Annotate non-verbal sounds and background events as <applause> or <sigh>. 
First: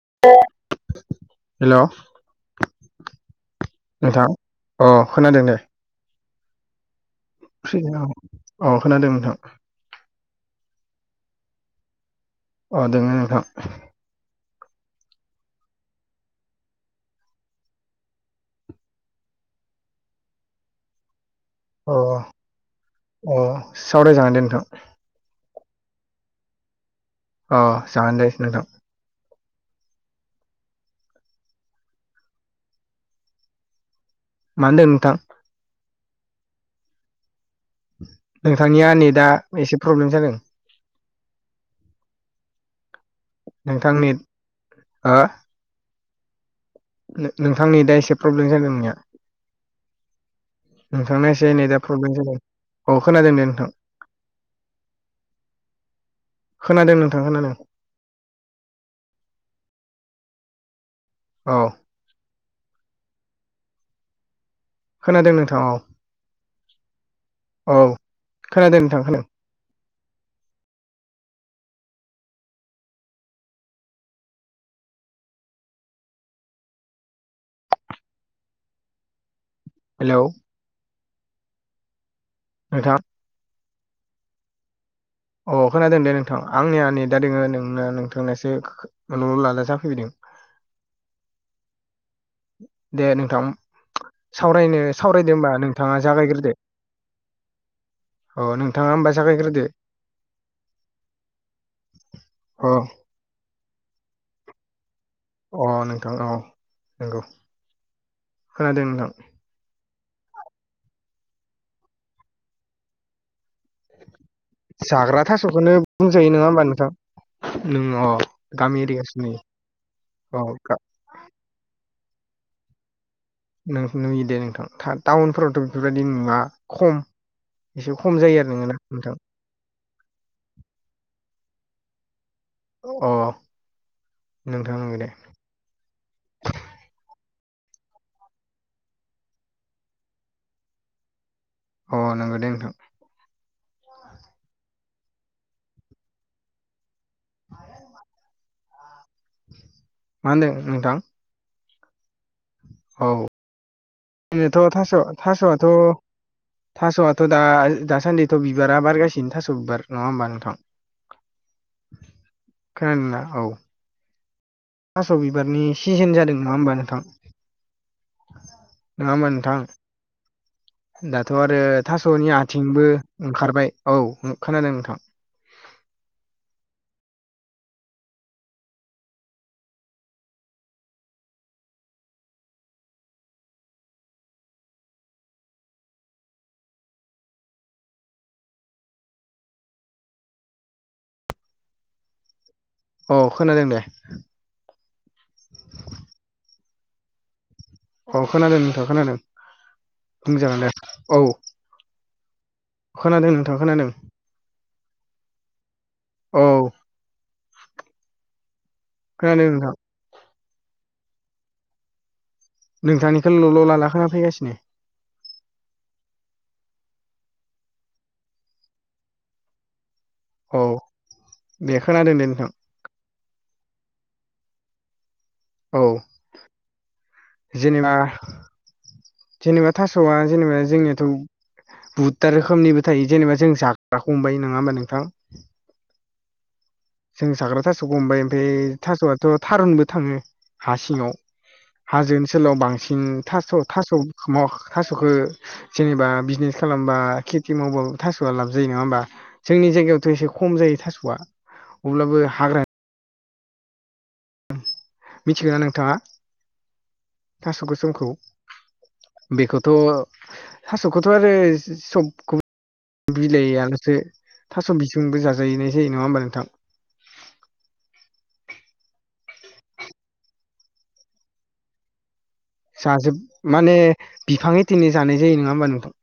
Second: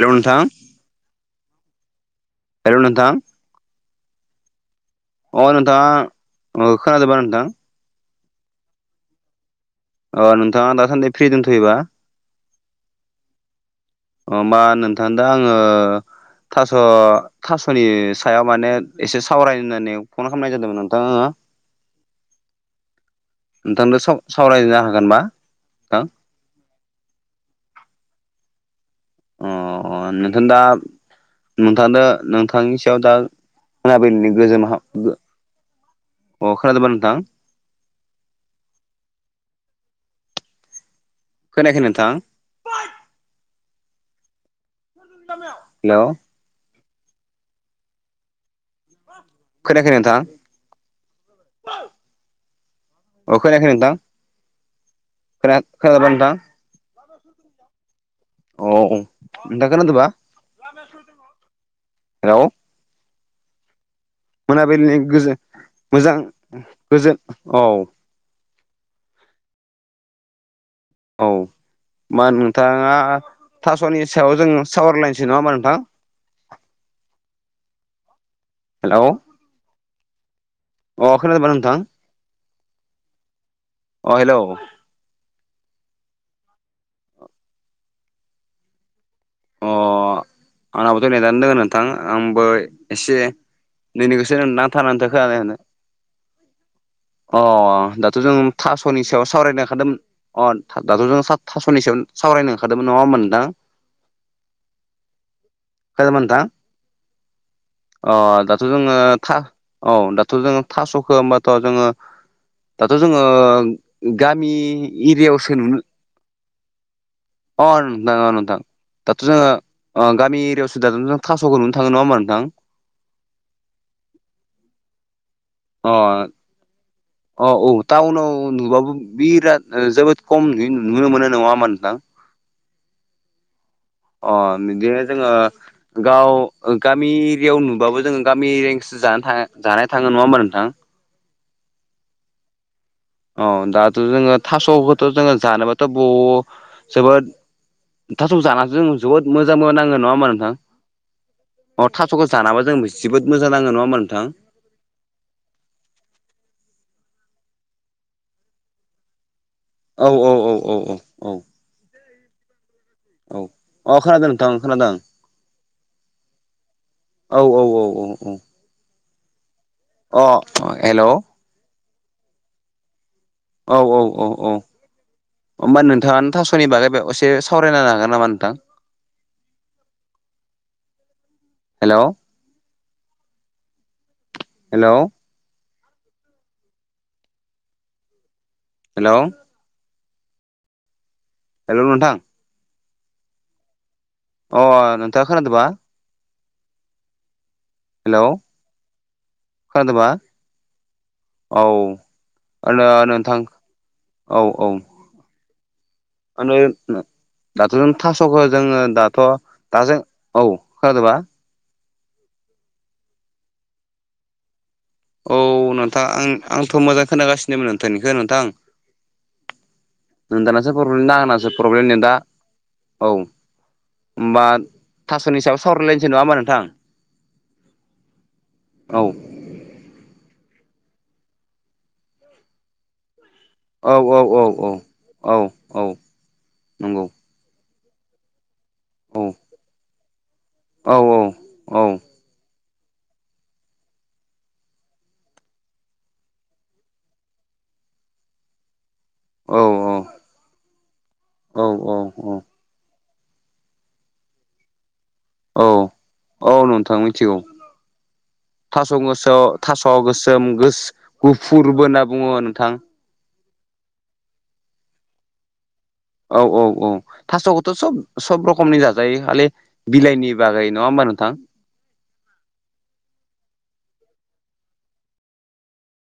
हेल' नथां hello hello नोथां। नोंथां अ खोनादों अ दे नोंथां अ खानादों नोंथां। औ खोनादों नोंथां। अ नोंथाङा दासान्दि फ्रि दंथ'योबा अ दोङो नोंथां। मा नोंथां दा आङो थास' थास'नि सायाव माने एसे सावराय होननानै फन खालामनाय जादोंमोन नोंथां। अ अ नोंथांनो सावरायजागोन दे नोंथां सावरायनो हागोनबा? नोंथां अ जागोनदे नोंथां। अ नोंथां दा नोंथां नोंथांनि सायाव दा खोनाब मा गोजोन अ होनदों नोंथां खोनादोंोबा नोंथां? नोंथांनि आनिै दा एसे प्रब्लेम जादों। खोनायाखै नोंथां? नोंथांनि हेल' नोंथांनि दा एसे प्रब्लेम जादों नोंनिया। खोनायाखै नोंथां? नोंथांना एसे नेदा प्रब्लेम जादों औ खोनादों अ दे खोनायाखै नोंथां, खोना खोनादोंबा नोंथां खोनादों नोंथां खोनादों, अ औ नोंथां खोनादों बा औ। हेलौ। मोनाबिलिनि खोनादों गोजोन नोंथां औ मोजां गोजोन औ। खोनादों नोंथां खादो। औ मा नोंथांङा थास'नि सायाव जों सावराय लायनोसै नङा होमबा नोंथां। हेलौ। हेलौ। अ खोनादोंबा नोंथां। नोंथां। अ हेलौ। अ खोनादों दे नोंथां आंनिया नेदा दोङो नों नोंथांनासो ल'ल लाला अ जाफैदों। आंनाबोथ' नेदानो दङ नोंथां आंबो दे एसे। नोंथां नोंनिखौसो सावरायनो नांथा नांथा सावरायदो होमबा खोनादों <unintelligible> नोंथाङा जागायग्रोदो अ दाथ' जों अ नोंथाङा थास'नि होमबा सायाव सावरायनो जागायग्रोदो ओंखारदोंमोन अ दाथ' जों। थास'नि सायावनो सावरायनो अ ओंखारदोंमोन नङा होनबा नोंथां। अ खोनादोंना औ नोंथां नंगौ अ दाथ' खोनादों जोङो नोंथां था औ दाथ' जोङो थास'खौ होमबाथ' जोङो दाथ' जोङो। गामि जाग्रा एरियावसो थास'खौनो नुनो बुंजायो नङा होमबा नोंथां अ नंगौ नोंथां गामि एरियासो दाथ' नुयो जोंङो। अ गामि औ एरियावसो दा नों थास'खौ नुनो थाङो नङा होनबा नोंथां। नों नुयो दे नोंथां टाउनफोरावथ' बेफोरबायदि नुवा खम। औ औ एसे खम टाउनाव जायो आरो नोङो ना नुबाबो नोंथां बिराद जोबोद खमहै नुनो मोनो नङा होमबा नोंथां। अ अ नोंथां नंगौ बिदिनो दे जोंङो। गाव गामि एरियाव नुबाबो जोङो गामि एरेनसो जानो थाङो जानो थाङो नङा होमबा नोंथां। अ नंगौ दे नोंथां। औ दाथ' जोङो थास'खौथ' जोङो जानोबाथ' ब जोबोद थास' जानासो जों जोबोद मोजां नाङो नङा होमबा मा होनदों नोंथां। अ थास'खौ जानाबा जों जोबोद मोजां नाङो नङा होमा नोंथां। थ' थास' थास' आथ'। थास'आथ' दा दासान्दिथ' बिबारा बारगासिनो थास' बिबार। नङा औ होमबा औ नोंथां औ औ औ औ औ अ खोनादों। नोंथां खोनादों थास' बिबारनि सिजोन जादों नङा होमबा नोंथां। औ औ औ नङा होमबा नोंथां। अ हेलौ। अ आरो थास'नि आइथिंबो ओंखारबाय औ खोनादों नोंथां। होमबा नोंथाङानो थास'नि बागै एसे सावरायनो हागोन नामा? नोंथां। हेलौ। हेलौ। हेलौ। हेलौ नोंथां। औ खोनादों दे। अ नोंथाङा खोनादोंबा। औ हेलौ खोनादों नोंथां खोनादों खोनादोंबा बुंजागोन दे औ। औ आलो खोनादों नोंथां खोनादों औ औ। औ आंङो दाथ' जों थास'खौ जोङो दाथ' खोनादों नोंथां दा जों। औ खोनादोबा। नोंथांनिखोन ल'ल' लाला खोनाफैगासिनो। औ नोंथां आं-आंथ' मोजां खोनागासिनोमोन नोंथांनिखौ नोंथां। औ नोंथांनासो प्रब्लेम ना आंनासो दे प्रब्लेम नेदा। खोनादों दे नोंथां औ होमबा थास'नि सायाव औ सावरायलायनोसै। नङा होमबा नोंथां? जेनेबा औ जेनेबा थासआ जेनेबा जोंनियाथ बुहुदथा रोखोमनिबो थायो जेनेबा जों जा- औ <unintelligible> औ औ नङा औ होमबा नोंथां? औ औ नंगौ। जों साग्रा थास'खौ हमबाय ओमफ्राय औ थास'आथ थारुनबो थाङो हा औ सिङाव। औ हाजो ओ सोलाव बांसिन थास' थास' खो थास'खौ जेनेबा बिजनेस खालामबा खेथि मावबाबो थास'आ लाब जायो। नङा होमबा? औ जोंनि जायगायावथ एसे खम जायो थास'आ अब्लाबो औ हाग्रा मिथिगोना औ नोंथाङा? औ नोंथां मिथिगौ थास' गोसोमखौ। थास' गोसोआव बेखौथ थास' गोसोम गोस थास'खौथ आरो गुफुरबो होनना बुङो सबखौ- नोंथां बिलाइआल'सो थास' बि- जोंबो जाजायैनाय जायो नङा होनबा? औ औ औ थास'खौथ सब सब रोखमनि जाजायो खालि बिलाइनि बागै। नङा होमबा नोंथां? जाजोब माने बिफांहितिनो जानाय जायो। नङा होमबा नोंथां?